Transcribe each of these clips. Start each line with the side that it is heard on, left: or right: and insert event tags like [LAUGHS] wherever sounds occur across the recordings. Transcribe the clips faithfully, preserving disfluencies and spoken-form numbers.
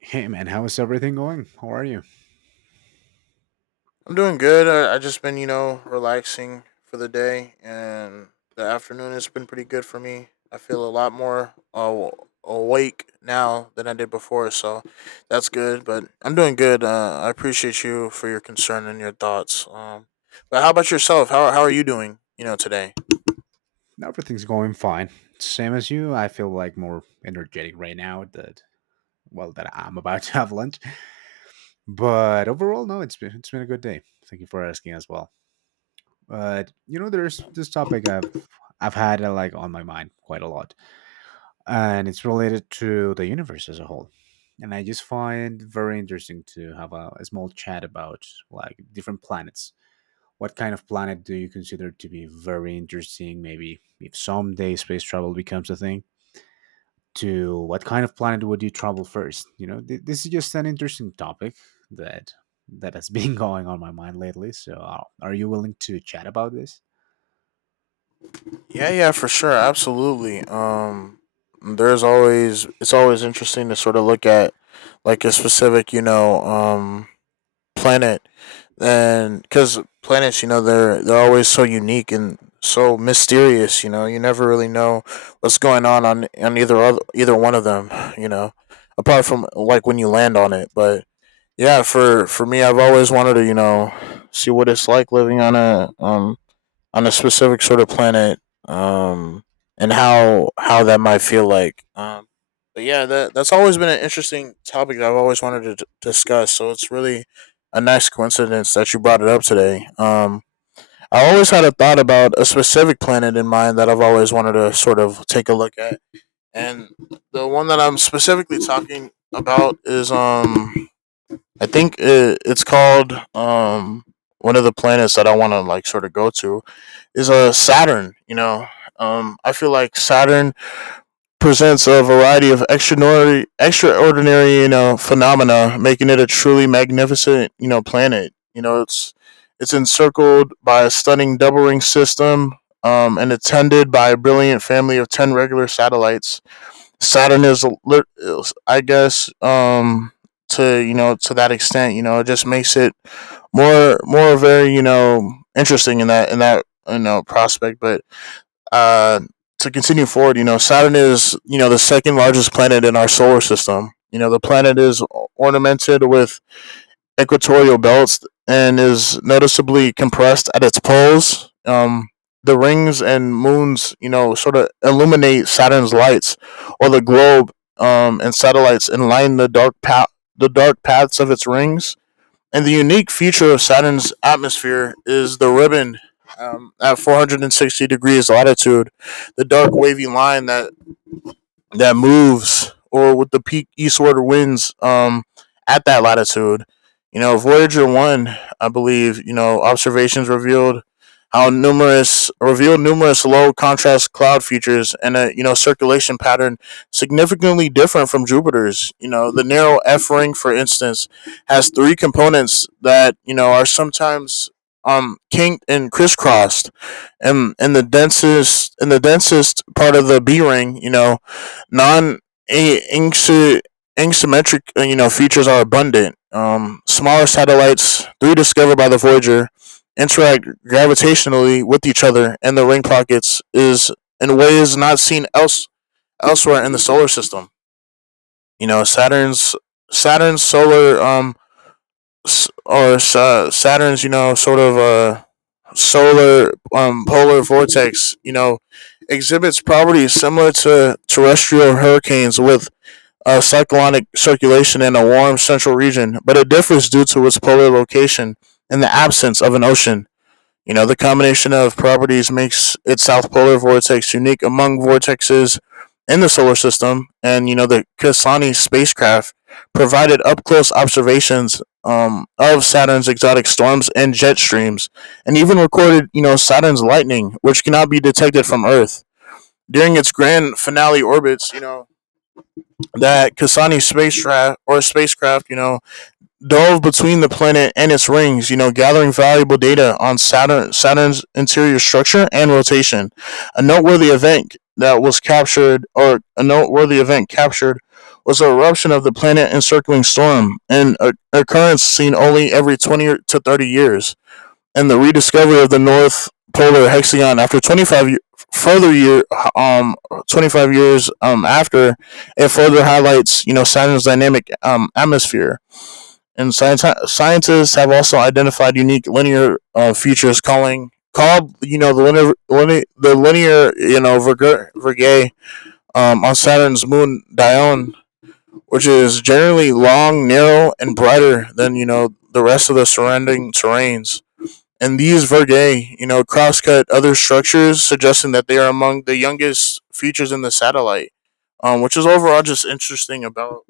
right: Hey man, how is everything going? How are you?
left: I'm doing good. I, I just been, you know, relaxing for the day, and the afternoon has been pretty good for me. I feel a lot more uh, awake now than I did before, so that's good. But I'm doing good. Uh, I appreciate you for your concern and your thoughts. Um, but how about yourself? How how are you doing? You know, today.
right: Everything's going fine. Same as you. I feel like more energetic right now that well that I'm about to have lunch. But overall, no, it's been it's been a good day. Thank you for asking as well. But you know, there's this topic I've I've had uh, like on my mind quite a lot, and it's related to the universe as a whole. And I just find very interesting to have a, a small chat about like different planets. What kind of planet do you consider to be very interesting? Maybe if someday space travel becomes a thing, to what kind of planet would you travel first? You know, th- this is just an interesting topic that that has been [LAUGHS] going on my mind lately. So, uh, are you willing to chat about this?
left: Yeah, yeah, for sure, absolutely. Um, there's always it's always interesting to sort of look at like a specific, you know, um planet and because planets, you know, they're they're always so unique and so mysterious, you know, you never really know what's going on on, on either other, either one of them, you know, apart from like when you land on it. But yeah, for for me, I've always wanted to, you know, see what it's like living on a um on a specific sort of planet, um, and how how that might feel like. Um, but yeah, that that's always been an interesting topic that I've always wanted to d- discuss. So it's really a nice coincidence that you brought it up today. Um, I always had a thought about a specific planet in mind that I've always wanted to sort of take a look at, and the one that I'm specifically talking about is um, I think it, it's called um, one of the planets that I want to like sort of go to is a uh, Saturn. You know, um, I feel like Saturn presents a variety of extraordinary, extraordinary, you know, phenomena, making it a truly magnificent, you know, planet. You know, it's it's encircled by a stunning double ring system, um, and attended by a brilliant family of ten regular satellites. Saturn is, lit- is, I guess, um, to you know, to that extent, you know, it just makes it more, more very, you know, interesting in that in that you know prospect. But uh, to continue forward, you know, Saturn is, you know, the second largest planet in our solar system. You know, the planet is ornamented with equatorial belts and is noticeably compressed at its poles. Um, the rings and moons, you know, sort of illuminate Saturn's lights, or the globe um, and satellites, and line the dark path, the dark paths of its rings, and the unique feature of Saturn's atmosphere is the ribbon um, at four hundred sixty degrees latitude, the dark wavy line that that moves or with the peak eastward winds um, at that latitude. You know, Voyager one, I believe, you know, observations revealed how numerous revealed numerous low contrast cloud features and a, you know, circulation pattern significantly different from Jupiter's. You know, the narrow F ring, for instance, has three components that, you know, are sometimes um kinked and crisscrossed, and in the densest in the densest part of the B ring, you know, non asymmetric, you know, features are abundant. Um, smaller satellites, three discovered by the Voyager, interact gravitationally with each other in the ring pockets is in ways not seen else elsewhere in the solar system. You know, Saturn's Saturn's solar um s- or sa- Saturn's, you know, sort of uh solar um polar vortex, you know, exhibits properties similar to terrestrial hurricanes with of cyclonic circulation in a warm central region, but it differs due to its polar location and the absence of an ocean. You know, the combination of properties makes its south polar vortex unique among vortexes in the solar system. And, you know, the Cassini spacecraft provided up close observations um, of Saturn's exotic storms and jet streams, and even recorded, you know, Saturn's lightning, which cannot be detected from Earth. During its grand finale orbits, you know, that Kasani's spacecraft or spacecraft, you know, dove between the planet and its rings, you know, gathering valuable data on Saturn Saturn's interior structure and rotation. A noteworthy event that was captured or a noteworthy event captured was the eruption of the planet encircling storm, an occurrence seen only every twenty to thirty years and the rediscovery of the North Polar Hexagon after twenty-five year, further year um twenty-five years um after it further highlights, you know, Saturn's dynamic um atmosphere. And science, scientists have also identified unique linear uh, features calling called, you know, the linear, linear the linear, you know, Virgo- Virgae um, on Saturn's moon Dione, which is generally long, narrow, and brighter than, you know, the rest of the surrounding terrains, and these Vergae, you know, crosscut other structures, suggesting that they are among the youngest features in the satellite, um, which is overall just interesting about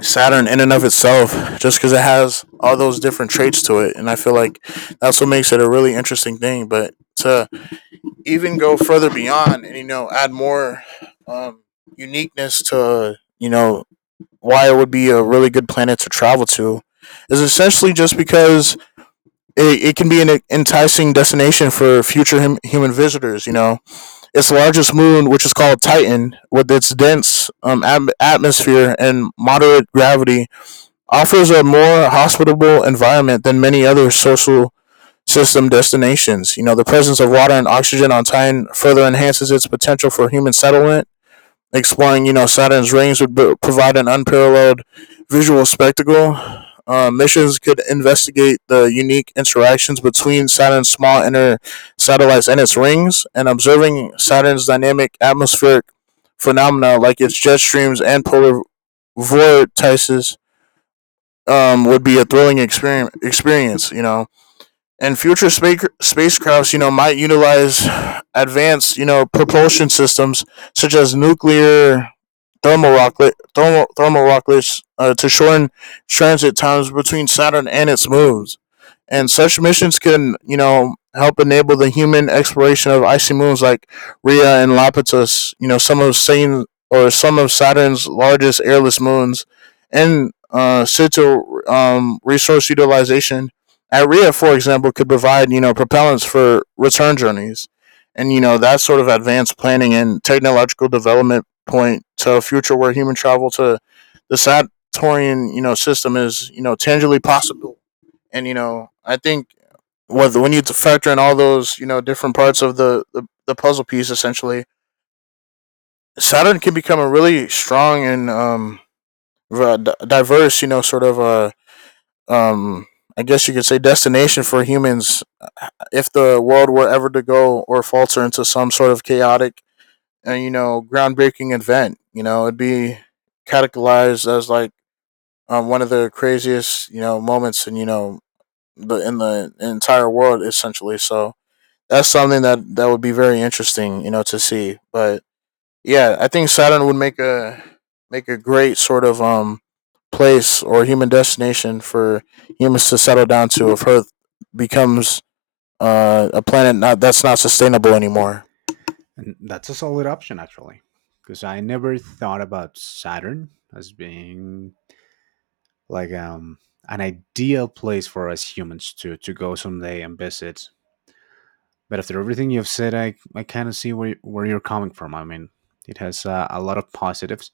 left: Saturn in and of itself, just because it has all those different traits to it, and I feel like that's what makes it a really interesting thing. But to even go further beyond and, you know, add more um, uniqueness to, you know, why it would be a really good planet to travel to is essentially just because it, it can be an enticing destination for future hum, human visitors. You know, its largest moon, which is called Titan, with its dense um, ab- atmosphere and moderate gravity, offers a more hospitable environment than many other social system destinations. You know, the presence of water and oxygen on Titan further enhances its potential for human settlement exploring, you know, Saturn's rings would b- provide an unparalleled visual spectacle. Uh, missions could investigate the unique interactions between Saturn's small inner satellites and its rings, and observing Saturn's dynamic atmospheric phenomena like its jet streams and polar vortices um, would be a thrilling exper- experience, you know, and future spac spacecrafts, you know, might utilize advanced, you know, propulsion systems such as nuclear thermal rocket, thermal, thermal rockets uh, to shorten transit times between Saturn and its moons. And such missions can, you know, help enable the human exploration of icy moons like Rhea and Laplace, you know, some of Saturn or some of Saturn's largest airless moons, and uh, situ um, resource utilization at R I A, for example, could provide, you know, propellants for return journeys. And, you know, that sort of advanced planning and technological development point to a future where human travel to the Saturnian, you know, system is, you know, tangibly possible. And, you know, I think when you factor in all those, you know, different parts of the, the, the puzzle piece, essentially, Saturn can become a really strong and um, diverse, you know, sort of a uh, um I guess you could say destination for humans uh, if the world were ever to go or falter into some sort of chaotic and, you know, groundbreaking event, you know, it'd be categorized as like um, one of the craziest, you know, moments in, you know, the in the entire world essentially. So that's something that that would be very interesting, you know, to see. But yeah, I think Saturn would make a make a great sort of um place or human destination for humans to settle down to if Earth becomes uh, a planet not that's not sustainable anymore.
right: And that's a solid option, actually, because I never thought about Saturn as being like um, an ideal place for us humans to to go someday and visit. But after everything you've said, I, I kind of see where, where you're coming from. I mean, it has uh, a lot of positives.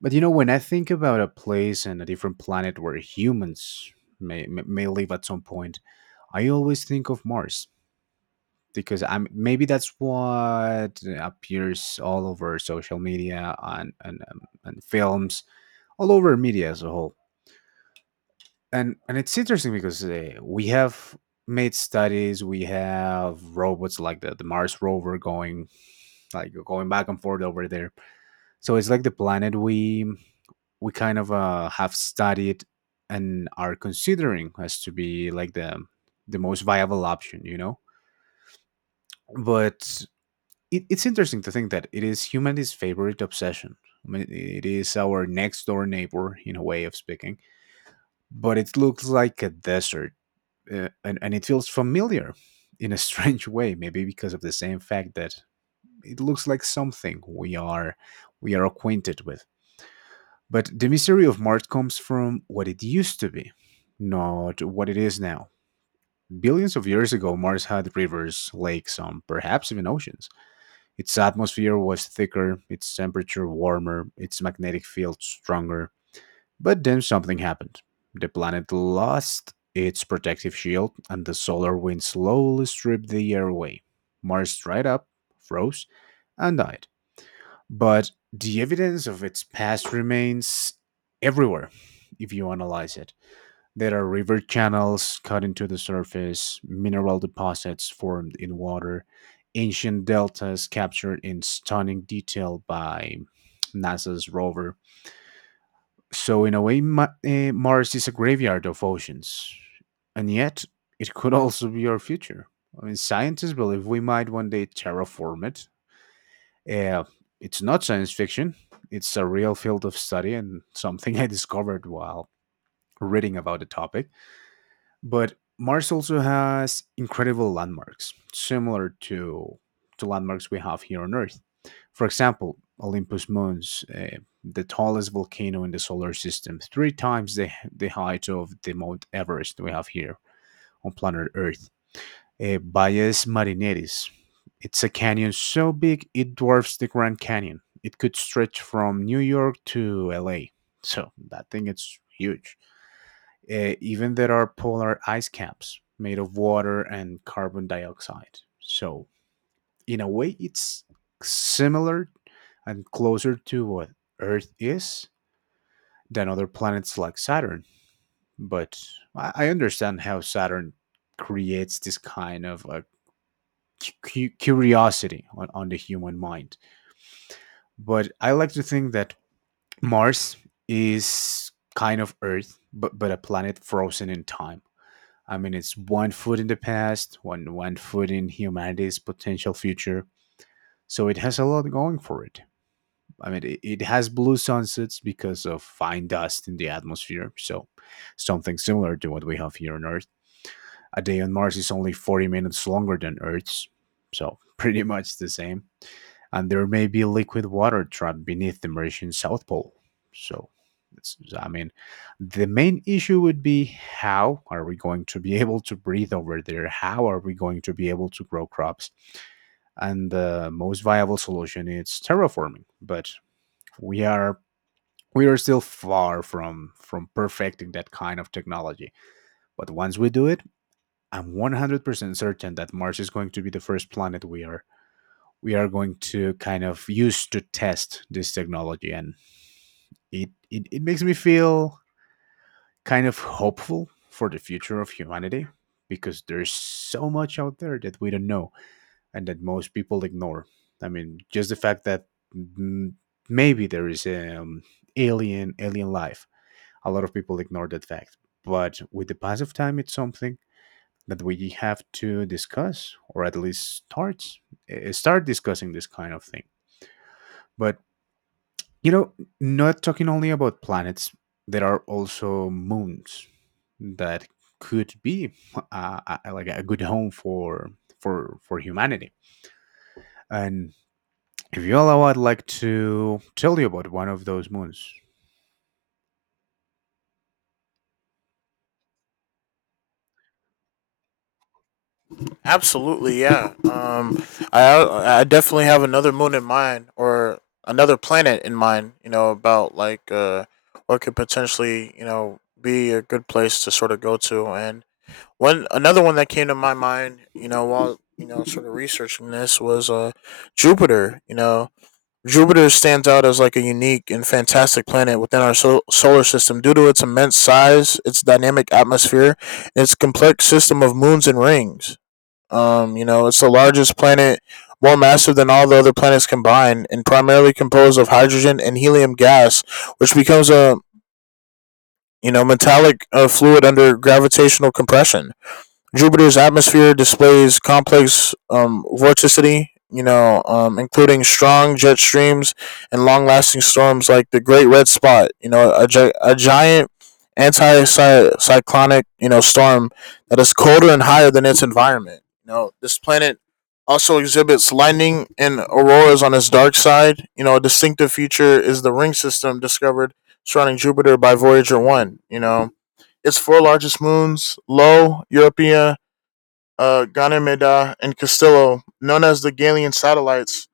right: But you know, when I think about a place and a different planet where humans may, may may live at some point, I always think of Mars because I'm maybe that's what appears all over social media on and um, and films all over media as a whole. And and it's interesting because uh, we have made studies. We have robots like the, the Mars rover going like going back and forth over there. So it's like the planet we we kind of uh, have studied and are considering as to be like the the most viable option, you know. But it, it's interesting to think that it is humanity's favorite obsession. I mean, it is our next door neighbor in a way of speaking, but it looks like a desert uh, and, and it feels familiar in a [LAUGHS] strange way, maybe because of the same fact that it looks like something we are we are acquainted with. But the mystery of Mars comes from what it used to be, not what it is now. Billions of years ago, Mars had rivers, lakes, and perhaps even oceans. Its atmosphere was thicker, its temperature warmer, its magnetic field stronger. But then something happened. The planet lost its protective shield, and the solar wind slowly stripped the air away. Mars dried up, froze, and died. But the evidence of its past remains everywhere if you analyze it. There are river channels cut into the surface, mineral deposits formed in water, ancient deltas captured in stunning detail by NASA's rover. So, in a way, Ma- eh, Mars is a graveyard of oceans. And yet, it could also be our future. I mean, scientists believe we might one day terraform it. Eh, it's not science fiction, it's a real field of study and something [LAUGHS] I discovered while reading about the topic. But Mars also has incredible landmarks, similar to to landmarks we have here on Earth. For example, Olympus Mons, uh, the tallest volcano in the solar system, three times the, the height of the Mount Everest we have here on planet Earth. Uh, Valles Marineris, it's a canyon so big it dwarfs the Grand Canyon. It could stretch from New York to L A. So that thing is huge. Uh, even there are polar ice caps made of water and carbon dioxide. So, in a way, it's similar and closer to what Earth is than other planets like Saturn. But I I understand how Saturn creates this kind of a cu- curiosity on, on the human mind. But I like to think that Mars is kind of Earth, but, but a planet frozen in time. I mean, it's one foot in the past, one one foot in humanity's potential future. So it has a lot going for it. I mean, it, it has blue sunsets because of fine dust in the atmosphere. So something similar to what we have here on Earth. A day on Mars is only forty minutes longer than Earth's, so [LAUGHS] pretty much the same. And there may be liquid water trapped beneath the Martian South Pole. So, it's, I mean, the main issue would be how are we going to be [LAUGHS] able to breathe over there? How are we going to be able to grow crops? And the most viable solution is terraforming, but we are we are still far from from perfecting that kind of technology. But once we do it, I'm one hundred percent certain that Mars is going to be the first planet we are we are going to kind of use to test this technology and it, it, it makes me feel kind of hopeful for the future of humanity because there's so much out there that we don't know and that most people ignore. I mean, just the fact that mm, maybe there is um, alien alien life. A lot of people ignore that fact, but with the pass of time, it's something that we have to discuss or at least start eh, start discussing this kind of thing. But you know, not talking only about planets, there are also moons that could be uh, uh, like a good home for for for humanity. And if you allow, I'd like to tell you about one of those moons.
left: Absolutely, yeah. Um, I I definitely have another moon in mind, or another planet in mind. You know, about like uh, what could potentially, you know, be a good place to sort of go to. And one another one that came to my mind, you know, while you know sort of researching this was uh, Jupiter. You know, Jupiter stands out as like a unique and fantastic planet within our sol- solar system due to its immense size, its dynamic atmosphere, and its complex system of moons and rings. Um, you know, it's the largest planet, more massive than all the other planets combined, and primarily composed of hydrogen and helium gas, which becomes a, you know, metallic uh, fluid under gravitational compression. Jupiter's atmosphere displays complex um, vorticity, you know, um, including strong jet streams and long-lasting storms like the Great Red Spot. You know, a, gi- a giant anti-cyclonic, you know, storm that is colder and higher than its environment. You know, this planet also exhibits lightning and auroras on its dark side. You know, a distinctive feature is the ring system discovered surrounding Jupiter by Voyager one. You know, its four largest moons, Io, Europa uh, Ganymede, and Castillo, known as the Galilean satellites,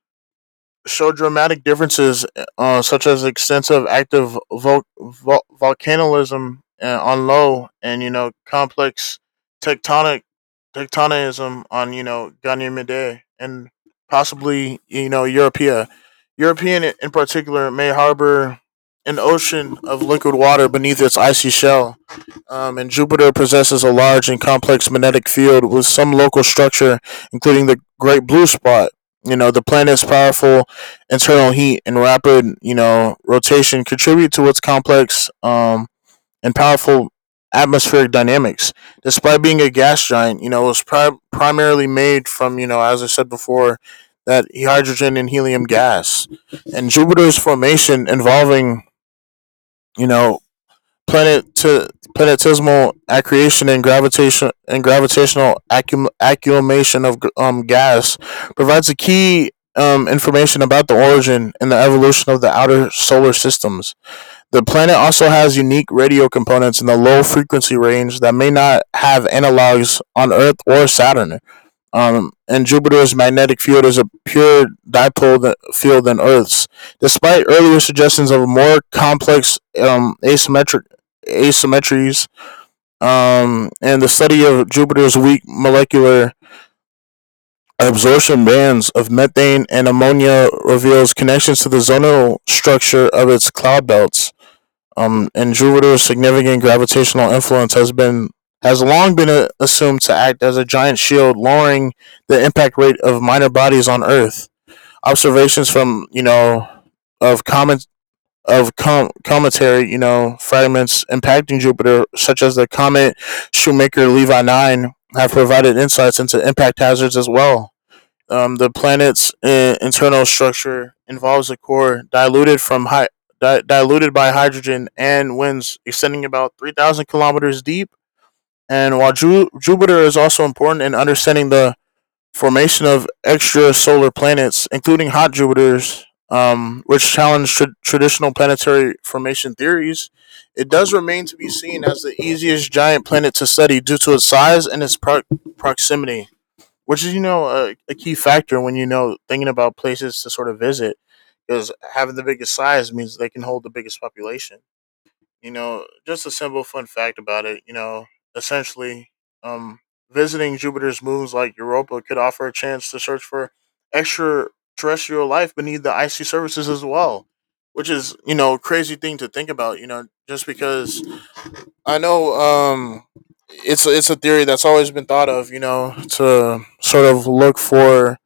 left: show dramatic differences, uh, such as extensive active vol- vol- volcanism uh, on low, and, you know, complex tectonic tectonism on, you know, Ganymede, and possibly, you know, Europea. European in particular may harbor an ocean of liquid water beneath its icy shell um, and Jupiter possesses a large and complex magnetic field with some local structure, including the Great Blue Spot. You know, the planet's powerful internal heat and rapid, you know, rotation contribute to its complex um, and powerful atmospheric dynamics. Despite being a gas giant, you know, it was pri- primarily made from, you know, as I said before, that hydrogen and helium gas. And Jupiter's formation involving, you know, planet- planetesimal accretion and gravitation and gravitational accum- accumulation of um, gas provides a key um, information about the origin and the evolution of the outer solar systems. The planet also has unique radio components in the low frequency range that may not have analogs on Earth or Saturn. Um, and Jupiter's magnetic field is a pure dipole field than Earth's, despite earlier suggestions of more complex um, asymmetric asymmetries. Um, and the study of Jupiter's weak molecular absorption bands of methane and ammonia reveals connections to the zonal structure of its cloud belts. Um, in Jupiter's significant gravitational influence has been has long been uh, assumed to act as a giant shield, lowering the impact rate of minor bodies on Earth. Observations from you know of comet of com- cometary you know fragments impacting Jupiter, such as the comet Shoemaker-Levy nine, have provided insights into impact hazards as well. Um, the planet's uh, internal structure involves a core diluted from hy- di- diluted by hydrogen and winds, extending about three thousand kilometers deep. And while Ju- Jupiter is also important in understanding the formation of extrasolar planets, including hot Jupiters, um, which challenge tra- traditional planetary formation theories. It does remain to be seen as the easiest giant planet to study due to its size and its pro- proximity, which is, you know, a, a key factor when, you know, thinking about places to sort of visit, because having the biggest size means they can hold the biggest population. You know, just a simple fun fact about it, you know, essentially, um visiting Jupiter's moons like Europa could offer a chance to search for extraterrestrial life beneath the icy surfaces as well, which is, you know, a crazy thing to think about, you know, just because I know. Um, it's it's a theory that's always been thought of, you know, to sort of look for,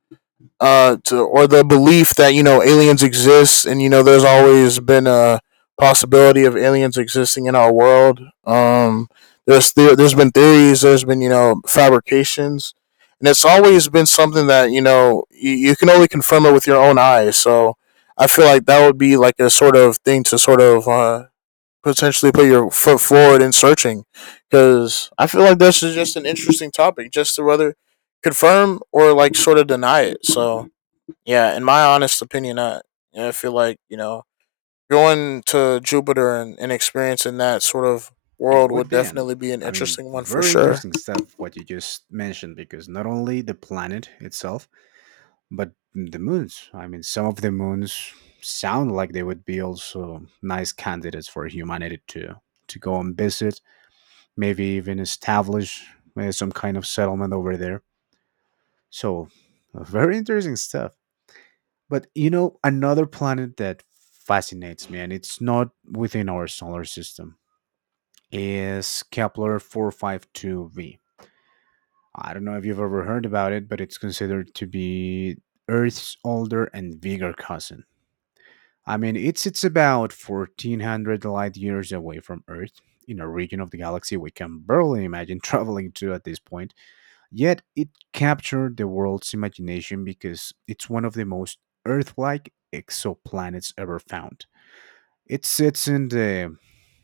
left: uh, to or the belief that, you know, aliens exist, and, you know, there's always been a possibility of aliens existing in our world. Um, there's the, there's been theories, there's been, you know, fabrications, and it's always been something that, you know, you, you can only confirm it with your own eyes. So I feel like that would be like a sort of thing to sort of uh, potentially put your foot forward in searching, because I feel like this is just an interesting topic, just to whether confirm or like sort of deny it. So yeah, in my honest opinion, I I feel like, you know, going to Jupiter and, and experiencing that sort of
right: It
left: world
right: would
left: would
right: be an,
left: definitely be an
right: I mean,
left: interesting one for
right: very
left: sure.
right: interesting stuff what you just mentioned, because not only the planet itself. But the moons, I mean, some of the moons sound like they would be also nice candidates for humanity to to go and visit, maybe even establish uh, some kind of settlement over there. So, uh, very interesting stuff. But you know, another planet that fascinates me, and it's not within our solar system, is Kepler four fifty-two b. I don't know if you've ever heard about it, but it's considered to be Earth's older and bigger cousin. I mean, it sits about fourteen hundred light years away from Earth, in a region of the galaxy we can barely imagine [LAUGHS] traveling to at this point. Yet, it captured the world's imagination because it's one of the most Earth like exoplanets ever found. It sits in the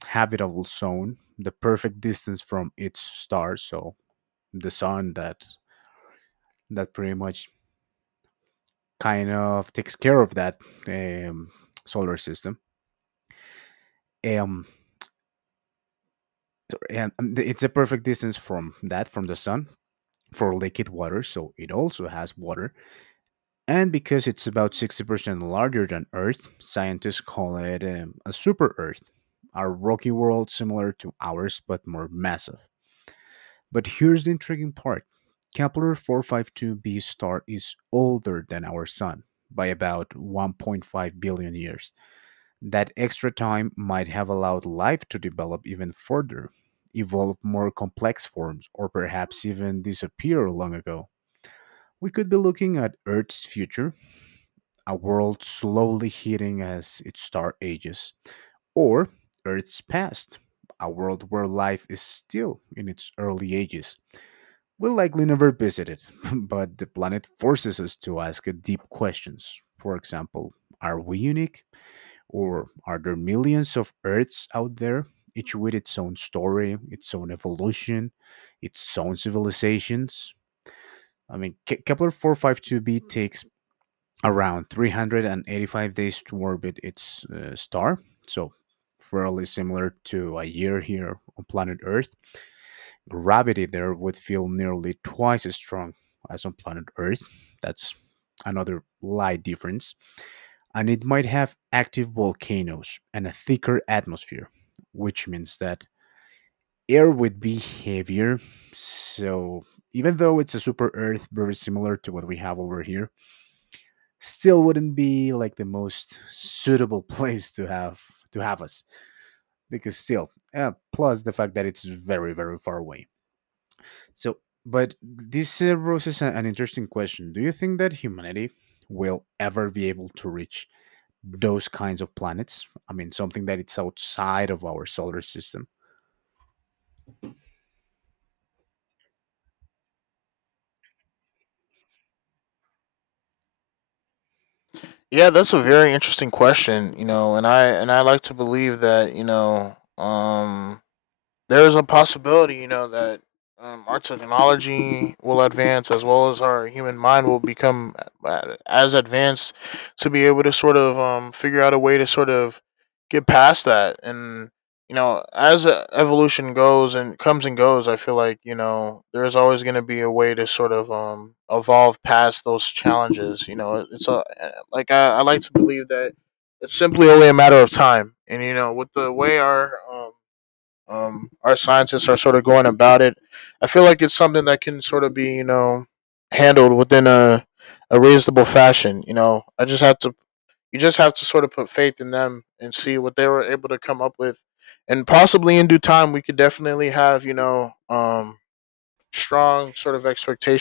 right: habitable zone, the perfect distance from its star, so the sun that that pretty much kind of takes care of that um, solar system. Um, and it's a perfect distance from that from the sun for liquid water, so it also has water. And because it's about sixty percent larger than Earth, scientists call it um, a super Earth, a rocky world similar to ours but more massive. But here's the intriguing part. Kepler four five two b star is older than our sun by about one point five billion years. That extra time might have allowed life to develop even further, evolve more complex forms, or perhaps even disappear long ago. We could be looking at Earth's future, a world slowly heating as its star ages, or Earth's past, a world where life is still in its early ages. We'll likely never visit it, [LAUGHS] but the planet forces us to ask deep questions. For example, are we unique? Or are there millions of Earths out there, each with its own story, its own evolution, its own civilizations? I mean, Ke- Kepler four five two b takes around three hundred eighty-five days to orbit its uh, star, so fairly similar to a year here on planet Earth. Gravity there would feel nearly twice as strong as on planet Earth. That's another light difference, and it might have active volcanoes and a thicker atmosphere, which means that air would be heavier. So even though it's a super Earth, very similar to what we have over here, still wouldn't be like the most suitable [LAUGHS] place to have to have us because still uh, plus the fact that it's very very far away. So but this uh, raises a- an interesting question. Do you think that humanity will ever be able to reach those kinds of planets? I mean, something that it's outside of our solar system.
left: Yeah, that's a very interesting question, you know, and I and I like to believe that, you know, um there is a possibility, you know, that um, our technology will advance as well as our human mind will become uh, as advanced to be able to sort of um, figure out a way to sort of get past that. And, you know, as uh, evolution goes and comes and goes, I feel like, you know, there's always going to be a way to sort of um, evolve past those challenges. You know, it's a, eh, like I, I like to believe that it's simply only a matter of time. And, you know, with the way our, um, um, our scientists are sort of going about it, I feel like it's something that can sort of be, you know, handled within a, a reasonable fashion. You know, I just have to, you just have to sort of put faith in them and see what they were able to come up with. And possibly in due time, we could definitely have, you know, um, strong sort of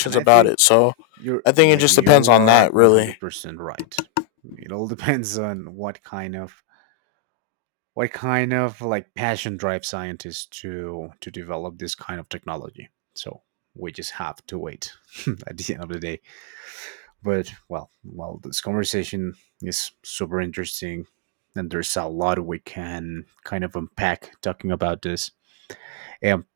right: And I
left: about
right: think
left: it. So
right: you're
left: I think it
right: like
left: just depends
right: you
left: on
right: are
left: that, really.
right: one hundred percent right. It all [LAUGHS] depends on what kind of what kind of like passion drive scientists to to develop this kind of technology. So we just have to wait [LAUGHS] at the end of the day. But well, well, this conversation is super interesting, and there's a lot we can kind of unpack talking about this. Um,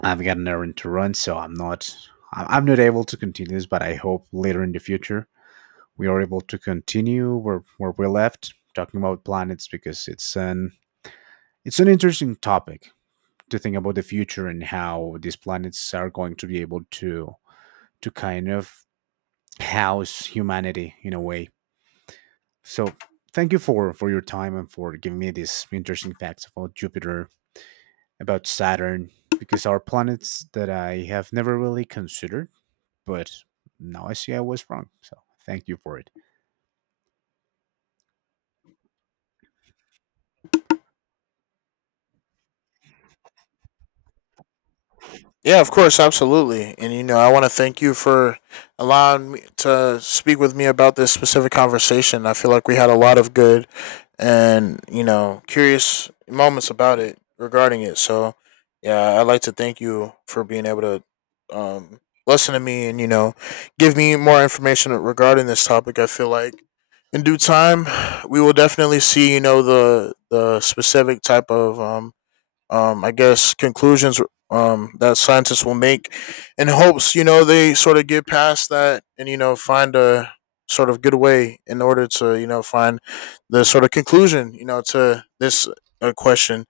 right: I've got an errand to run, so I'm not I- I'm not able to continue this. But I hope later in the future we are able to continue where where we left talking about planets, because it's an it's an interesting topic to think about the future and how these planets are going to be able to to kind of house humanity in a way. So thank you for for your time and for giving me these interesting facts about Jupiter, about Saturn, because our planets that I have never really considered. But now I see I was wrong. So thank you for it.
left: Yeah, of course, absolutely. And you know, I want to thank you for allowing me to speak with me about this specific conversation. I feel like we had a lot of good and, you know, curious moments about it regarding it. So, yeah, I'd like to thank you for being able to um listen to me and, you know, give me more information regarding this topic. I feel like in due time, we will definitely see, you know, the the specific type of um um, I guess, conclusions um, that scientists will make, in hopes, you know, they sort of get past that and, you know, find a sort of good way in order to, you know, find the sort of conclusion, you know, to this uh, question.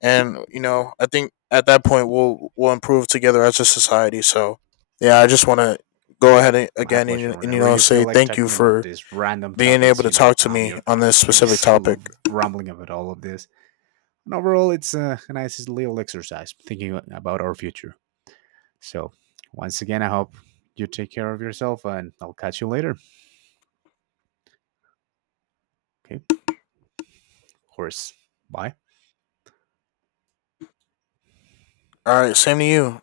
left: And, you know, I think at that point we'll, we'll improve together as a society. So, yeah, I just want to go
right: No,
left: ahead and,
right: my
left: again
right: pleasure.
left: and, and, you
right: Whenever
left: know,
right: you
left: say
right: feel like
left: thank you
right: talking about
left: for
right: these random
left: being able
right: topics,
left: to
right: you
left: talk
right: know,
left: to
right: I'm
left: me
right: your
left: on
right: guy.
left: this
right: I
left: specific
right: just [LAUGHS] love
left: topic.
right: rambling about all of this. And overall, it's a nice little exercise thinking about our future. So once again, I hope you take care of yourself and I'll catch you later. Okay, of course. Bye.
left: All right, same to you.